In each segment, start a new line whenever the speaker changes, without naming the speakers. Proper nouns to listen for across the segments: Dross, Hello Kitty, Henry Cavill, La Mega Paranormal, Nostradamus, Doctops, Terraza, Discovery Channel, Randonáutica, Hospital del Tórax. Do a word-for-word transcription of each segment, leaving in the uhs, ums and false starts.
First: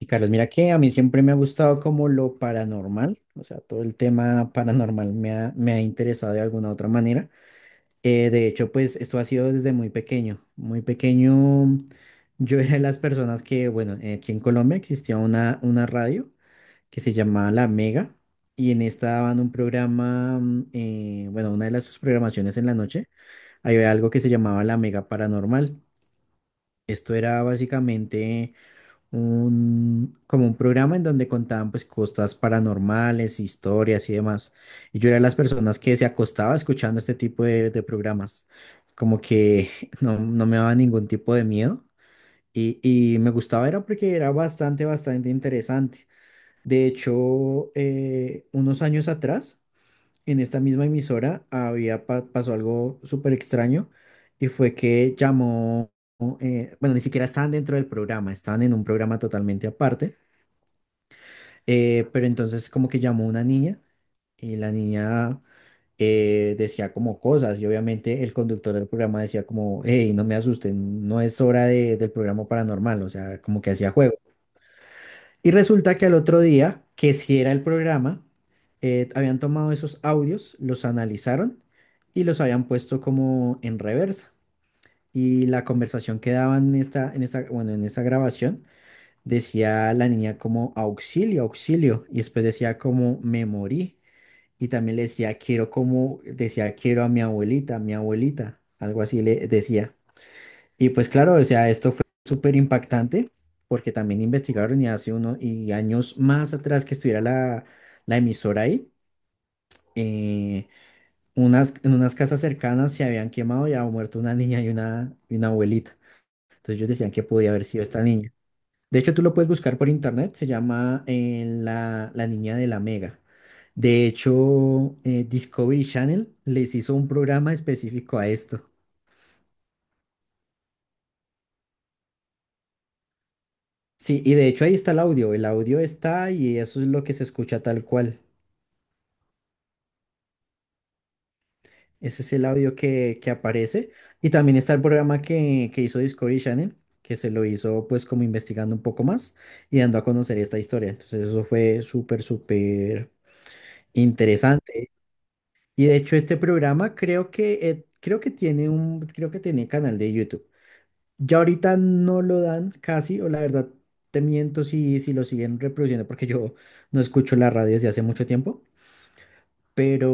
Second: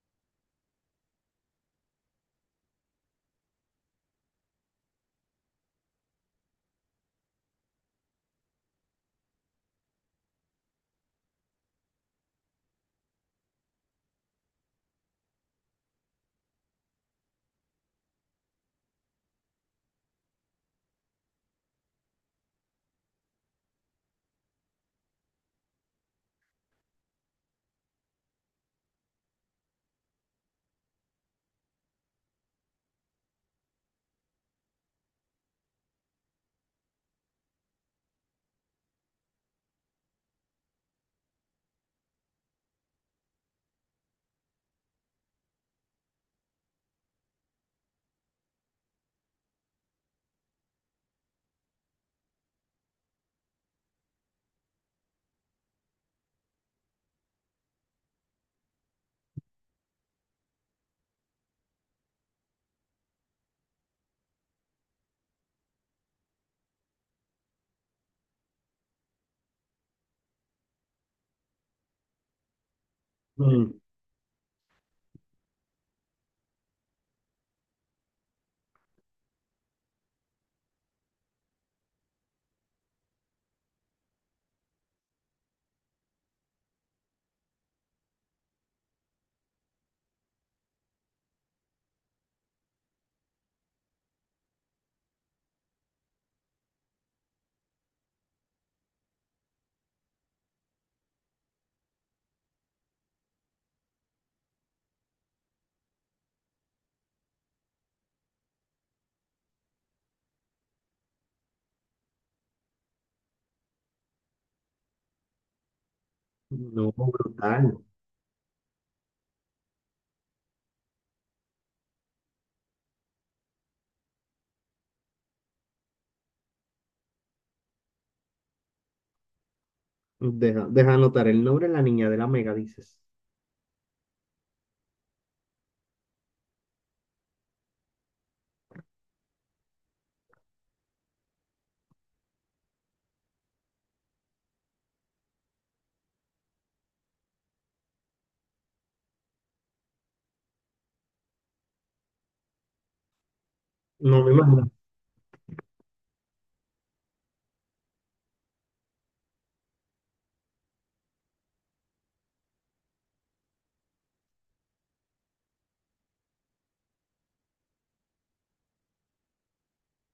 Y Carlos, mira que a mí siempre me ha gustado como lo paranormal, o sea, todo el tema paranormal me ha, me ha interesado de alguna otra manera. Eh, de hecho, pues esto ha sido desde muy pequeño. Muy pequeño, yo era de las personas que, bueno, eh, aquí en Colombia existía una, una radio que se llamaba La Mega y en esta daban un programa, mm, eh, bueno, una de las sus programaciones en la noche, había algo que se llamaba La Mega Paranormal. Esto era básicamente un, como un programa en donde contaban pues cosas paranormales, historias y demás. Y yo era de las personas que se acostaba escuchando este tipo de, de programas, como que no, no me daba ningún tipo de miedo y, y me gustaba era porque era bastante, bastante interesante. De hecho, eh, unos años atrás, en esta misma emisora había pa- pasó algo súper extraño y fue que llamó, eh, bueno, ni siquiera estaban dentro del programa, estaban en un programa totalmente aparte, eh, pero entonces como que llamó una niña y la niña eh, decía como cosas y obviamente el conductor del programa decía como, hey, no me asusten, no es hora de- del programa paranormal, o sea, como que
Mm.
hacía juego. Y resulta que al otro día, que si era el programa, eh, habían tomado esos audios, los analizaron y los habían puesto como en reversa. Y la conversación que daban en esta, en esta, bueno, en esa grabación decía la niña como auxilio, auxilio. Y después decía como me morí. Y también le decía quiero como, decía quiero a mi abuelita, mi abuelita. Algo así le decía. Y pues claro, o sea, esto fue súper impactante porque también investigaron y hace uno y años más atrás que estuviera la, la emisora ahí, eh, unas, en unas casas cercanas se habían quemado y había muerto una niña y una, y una abuelita. Entonces ellos
No,
decían que podía haber
brutal.
sido esta niña. De hecho, tú lo puedes buscar por internet, se llama eh, la, la niña de la Mega. De hecho, eh, Discovery Channel les hizo un programa específico a esto.
Deja, deja anotar el nombre de la niña de la mega, dices.
Sí, y de hecho ahí está el audio, el audio está y eso es lo que se escucha tal cual. Ese es el audio que, que aparece. Y también está el programa que, que hizo Discovery Channel, que se lo hizo pues como investigando un poco más y dando a conocer esta historia. Entonces eso fue súper, súper
No me imagino.
interesante. Y de hecho este programa creo que, eh, creo que tiene un, creo que tiene canal de YouTube. Ya ahorita no lo dan casi, o la verdad te miento si, si lo siguen reproduciendo porque yo no escucho la radio desde hace mucho tiempo pero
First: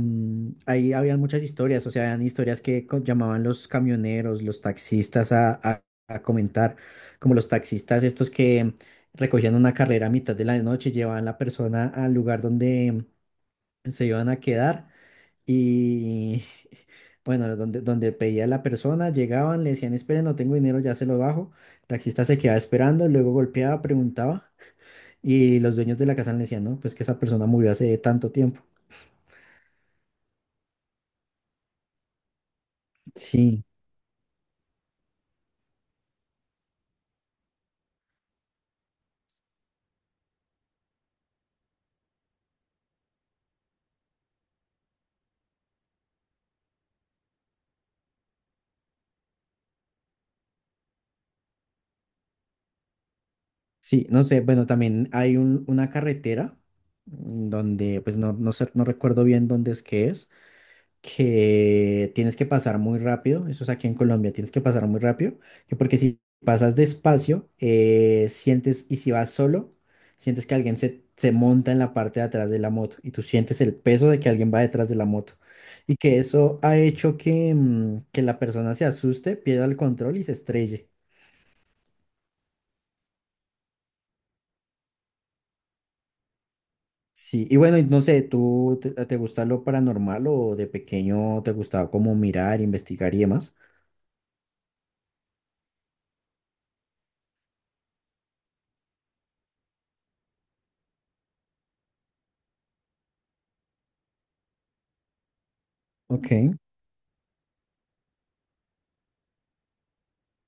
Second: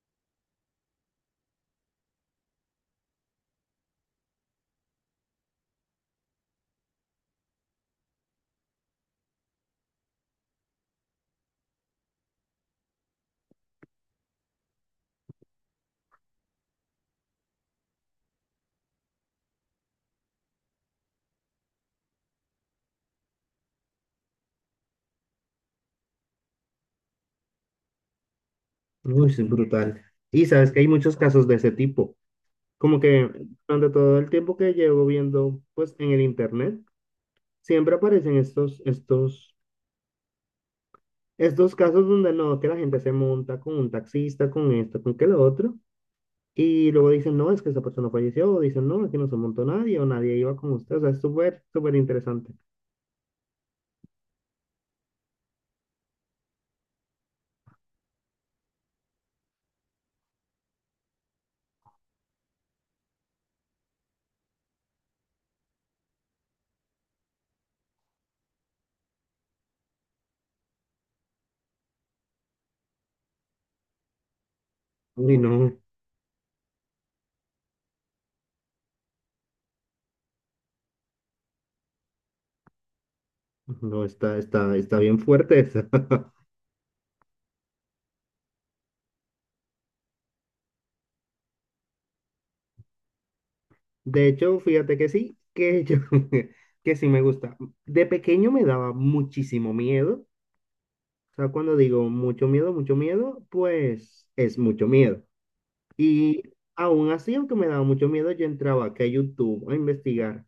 mm, ahí habían muchas historias, o sea, habían historias que co- llamaban los camioneros, los taxistas a, a- a comentar, como los taxistas estos que recogían una carrera a mitad de la noche, llevaban la persona al lugar donde se iban a quedar y, bueno, donde, donde pedía la persona, llegaban, le decían, esperen, no tengo dinero, ya se lo bajo, el taxista se quedaba esperando, luego golpeaba, preguntaba. Y los dueños de la casa le decían, no, pues que esa persona murió hace tanto tiempo.
Uy, sí, brutal. Y sabes que hay muchos casos de ese tipo. Como que
Sí.
durante todo el tiempo que llevo viendo, pues en el internet, siempre aparecen estos, estos, estos casos donde no, que la gente se monta con un taxista, con esto, con que lo otro. Y luego dicen, no, es que esa persona falleció. O dicen, no, aquí no se montó nadie o nadie iba con usted. O sea, es súper, súper interesante.
Sí, no sé, bueno, también hay un- una carretera mm, donde, pues no, no sé, no recuerdo bien dónde es que es, que tienes que pasar muy rápido, eso es aquí en Colombia, tienes que pasar muy rápido, que porque si pasas despacio, eh, sientes, y si vas solo, sientes que alguien se, se monta en la parte de atrás de la moto y tú sientes el peso de que alguien va detrás de la moto
Uy, no.
y que eso ha hecho que, mm, que la persona se asuste, pierda el control y se estrelle.
No, está, está, está bien fuerte esa.
Sí, y bueno, y no sé, ¿tú te, te gusta lo paranormal o de pequeño te gustaba como mirar, investigar y demás?
De hecho, fíjate que sí, que yo, que sí me gusta. De pequeño me daba muchísimo miedo. O sea, cuando digo mucho miedo, mucho miedo, pues es mucho miedo. Y
Ok,
aún así, aunque me daba mucho miedo, yo entraba aquí a YouTube a investigar.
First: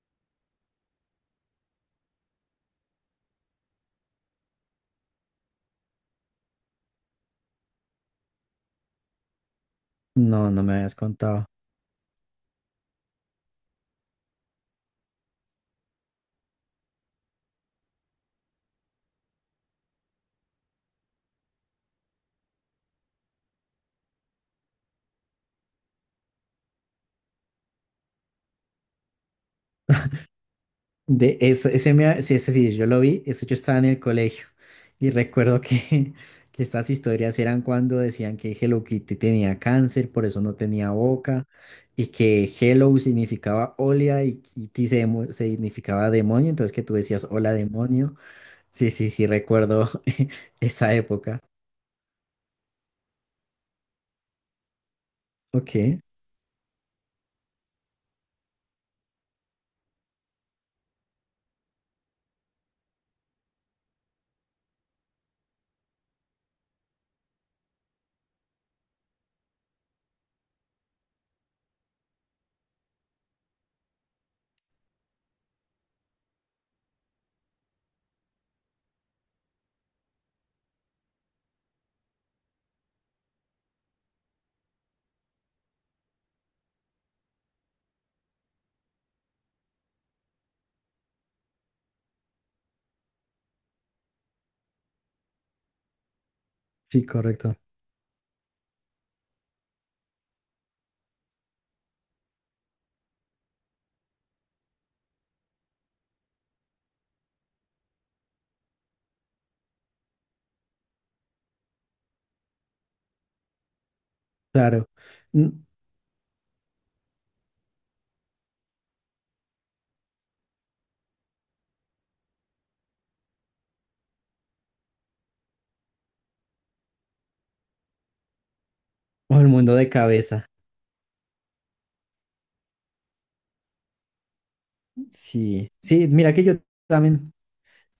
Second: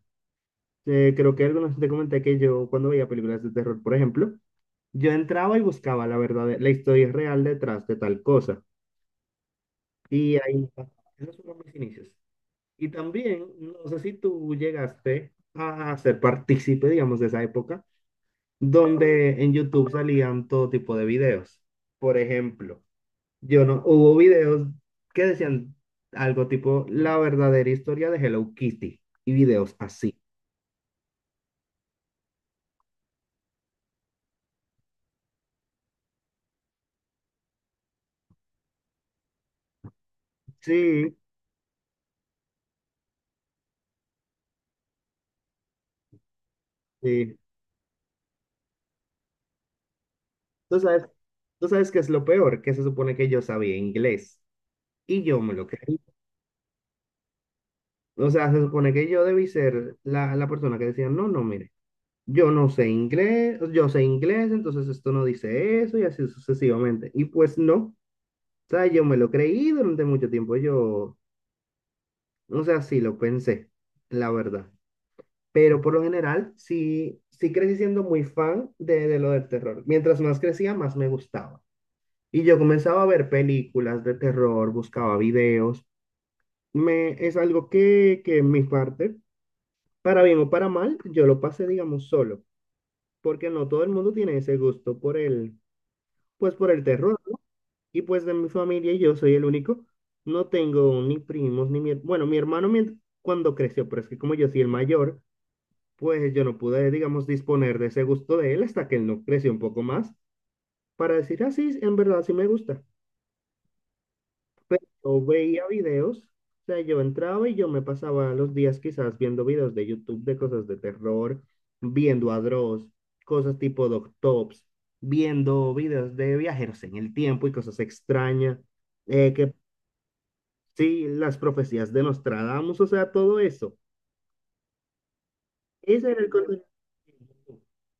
Eh, creo que algunos te comenté que yo, cuando veía películas de terror, por ejemplo, yo entraba y buscaba la verdad, la historia real detrás de tal cosa. Y
no, no
ahí,
me habías
esos
contado.
fueron mis inicios. Y también, no sé si tú llegaste a ser partícipe, digamos, de esa época, donde en YouTube salían todo tipo de videos. Por ejemplo, yo no, hubo videos que decían algo tipo la verdadera historia de Hello Kitty y videos así.
De eso, ese me, ha- sí, ese sí, yo lo vi, eso yo estaba en el colegio y recuerdo que, que estas historias eran cuando decían que Hello Kitty tenía cáncer, por eso no tenía
Sí,
boca, y que Hello significaba hola y Kitty se demo- significaba demonio, entonces que tú decías
sí.
hola demonio. Sí, sí, sí, recuerdo
Tú
esa
sabes,
época.
tú sabes qué es lo peor, que se supone que yo sabía inglés y yo me lo creí.
Ok.
O sea, se supone que yo debí ser la, la persona que decía, no, no, mire. Yo no sé inglés, yo sé inglés, entonces esto no dice eso y así sucesivamente. Y pues no, o sea, yo me lo creí durante mucho tiempo, yo, o sea, sí lo pensé, la verdad. Pero por lo general, sí, sí crecí siendo muy fan de, de lo del terror. Mientras más crecía, más me gustaba. Y yo comenzaba a ver películas de terror, buscaba videos. Me, es algo que, que en mi parte, para bien o para mal, yo lo pasé, digamos, solo, porque no todo el mundo tiene ese gusto por el, pues por el
Sí,
terror, ¿no?
correcto.
Y pues de mi familia yo soy el único. No tengo ni primos, ni mi... her- Bueno, mi hermano mient- cuando creció, pero es que como yo soy el mayor, pues yo no pude, digamos, disponer de ese gusto de él hasta que él no creció un poco más para decir, ah, sí, en verdad sí me gusta. Pero
Claro.
yo
Mm,
veía videos, o sea, yo entraba y yo me pasaba los días quizás viendo videos de YouTube de cosas de terror, viendo a Dross, cosas tipo Doctops, viendo videos de viajeros en el tiempo y cosas extrañas, eh,
O el
que
mundo de cabeza.
sí, las profecías de Nostradamus, o sea, todo eso.
Sí. Sí,
Ese era el
mira que yo
contenido.
también,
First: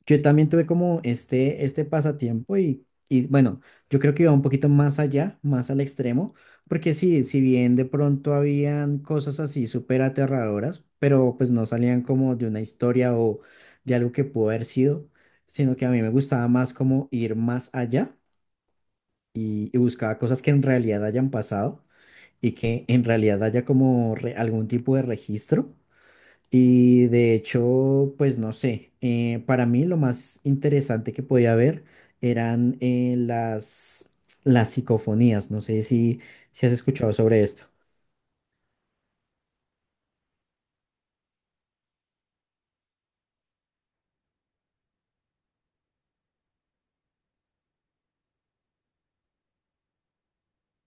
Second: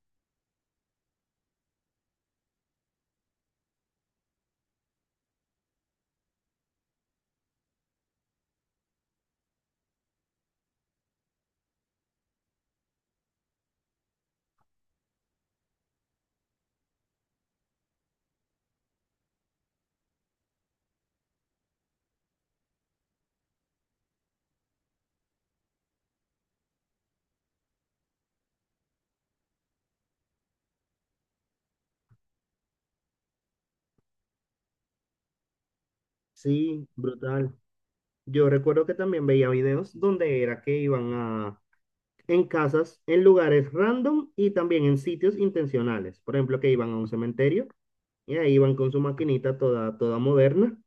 yo también tuve como este, este pasatiempo y, y bueno, yo creo que iba un poquito más allá, más al extremo, porque sí, si bien de pronto habían cosas así súper aterradoras, pero pues no salían como de una historia o de algo que pudo haber sido, sino que a mí me gustaba más como ir más allá y, y buscaba cosas que en realidad hayan pasado y que en realidad haya como re- algún tipo de registro. Y de hecho, pues no sé, eh, para mí lo más interesante que podía ver eran eh, las, las psicofonías. No sé si, si has
Sí,
escuchado sobre
brutal.
esto.
Yo recuerdo que también veía videos donde era que iban a en casas, en lugares random y también en sitios intencionales. Por ejemplo, que iban a un cementerio y ahí iban con su maquinita toda, toda moderna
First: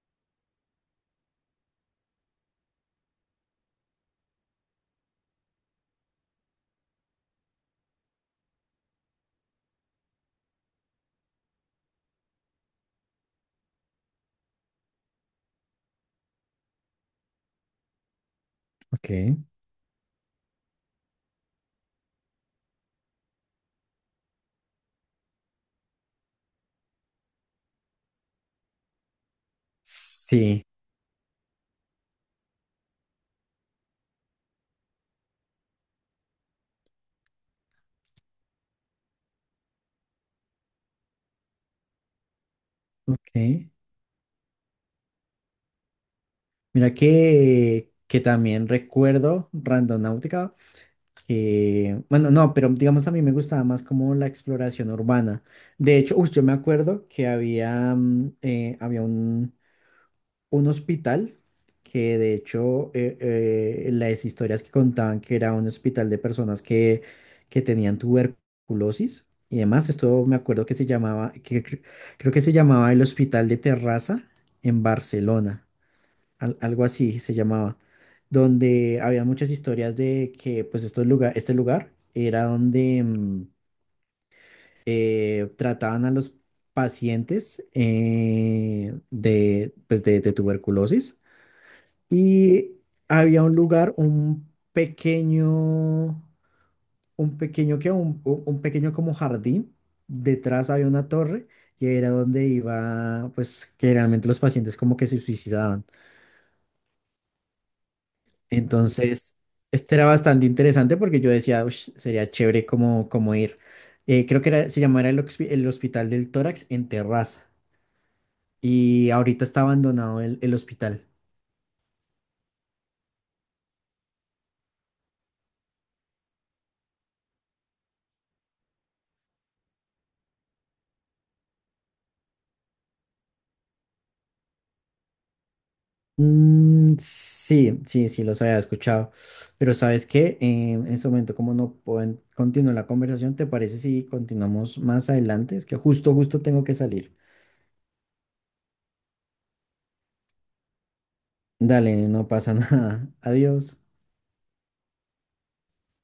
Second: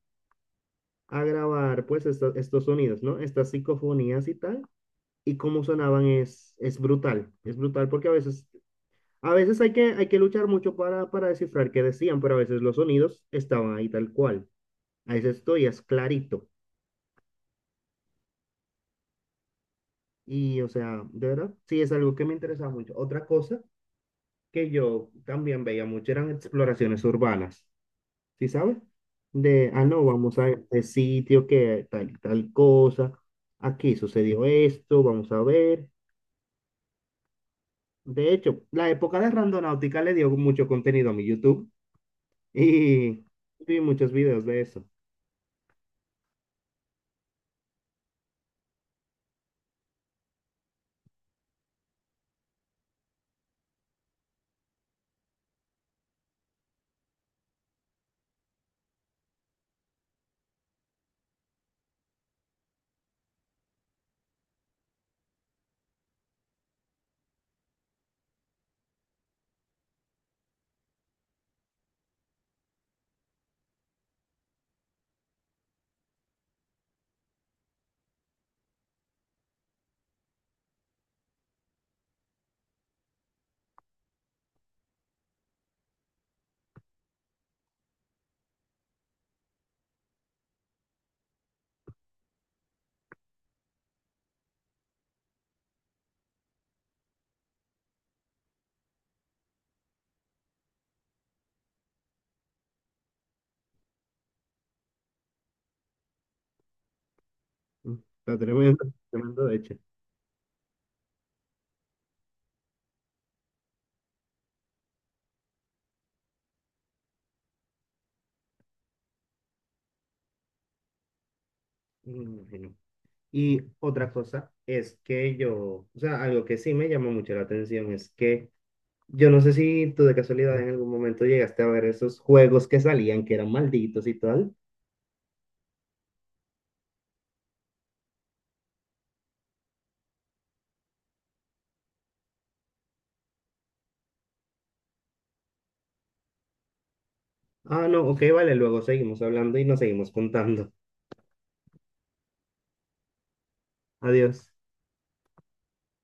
a grabar pues esto- estos sonidos, ¿no? Estas psicofonías y tal. Y cómo sonaban es, es brutal, es brutal porque a veces, a veces hay que, hay que luchar mucho para, para descifrar qué decían, pero a veces los sonidos estaban ahí tal cual. A veces esto ya es clarito.
Ok,
Y o sea, de verdad, sí es algo que me interesa mucho. Otra cosa que yo también veía mucho eran exploraciones urbanas, ¿sí sabes? De, ah, no, vamos a
sí,
este sitio que tal, tal cosa, aquí sucedió esto, vamos a ver. De hecho, la época de Randonáutica le dio mucho contenido a mi YouTube y
ok.
vi muchos videos de eso.
Mira que, que también recuerdo Randonáutica que, bueno, no, pero digamos a mí me gustaba más como la exploración urbana. De hecho, uy, yo me acuerdo que había, mm, eh, había un, un hospital que de hecho eh, eh, las historias que contaban que era un hospital de personas que, que tenían tuberculosis y demás, esto me acuerdo que se llamaba, que, cre- creo que se llamaba el Hospital de Terraza en Barcelona al- algo así se llamaba, donde había muchas historias de que pues estos lugar, este lugar era donde mm, eh, trataban a los pacientes eh, de, pues de, de tuberculosis y había un lugar, un pequeño, un pequeño que un, un un pequeño como jardín, detrás había una torre y era donde iba pues que realmente los pacientes como que se suicidaban.
Está tremendo,
Entonces,
tremendo, de hecho.
este era bastante interesante porque yo decía, "Ush, sería chévere como, como ir. Eh, creo que era- se llamaba el, hospi- el Hospital del Tórax en Terraza y ahorita está abandonado el, el hospital.
Me imagino. Y otra cosa es que yo, o sea, algo que sí me llamó mucho la atención es que yo no sé si tú de casualidad en algún momento llegaste a ver esos juegos que salían, que eran malditos y tal.
Mm, sí, sí, sí, los había escuchado. Pero ¿sabes qué? Eh, en este momento, como no pueden continuar la conversación, ¿te parece si continuamos más adelante? Es que justo, justo tengo que salir.
Ah, no, ok, vale, luego seguimos hablando y nos seguimos contando.
Dale, no pasa nada. Adiós.
Adiós.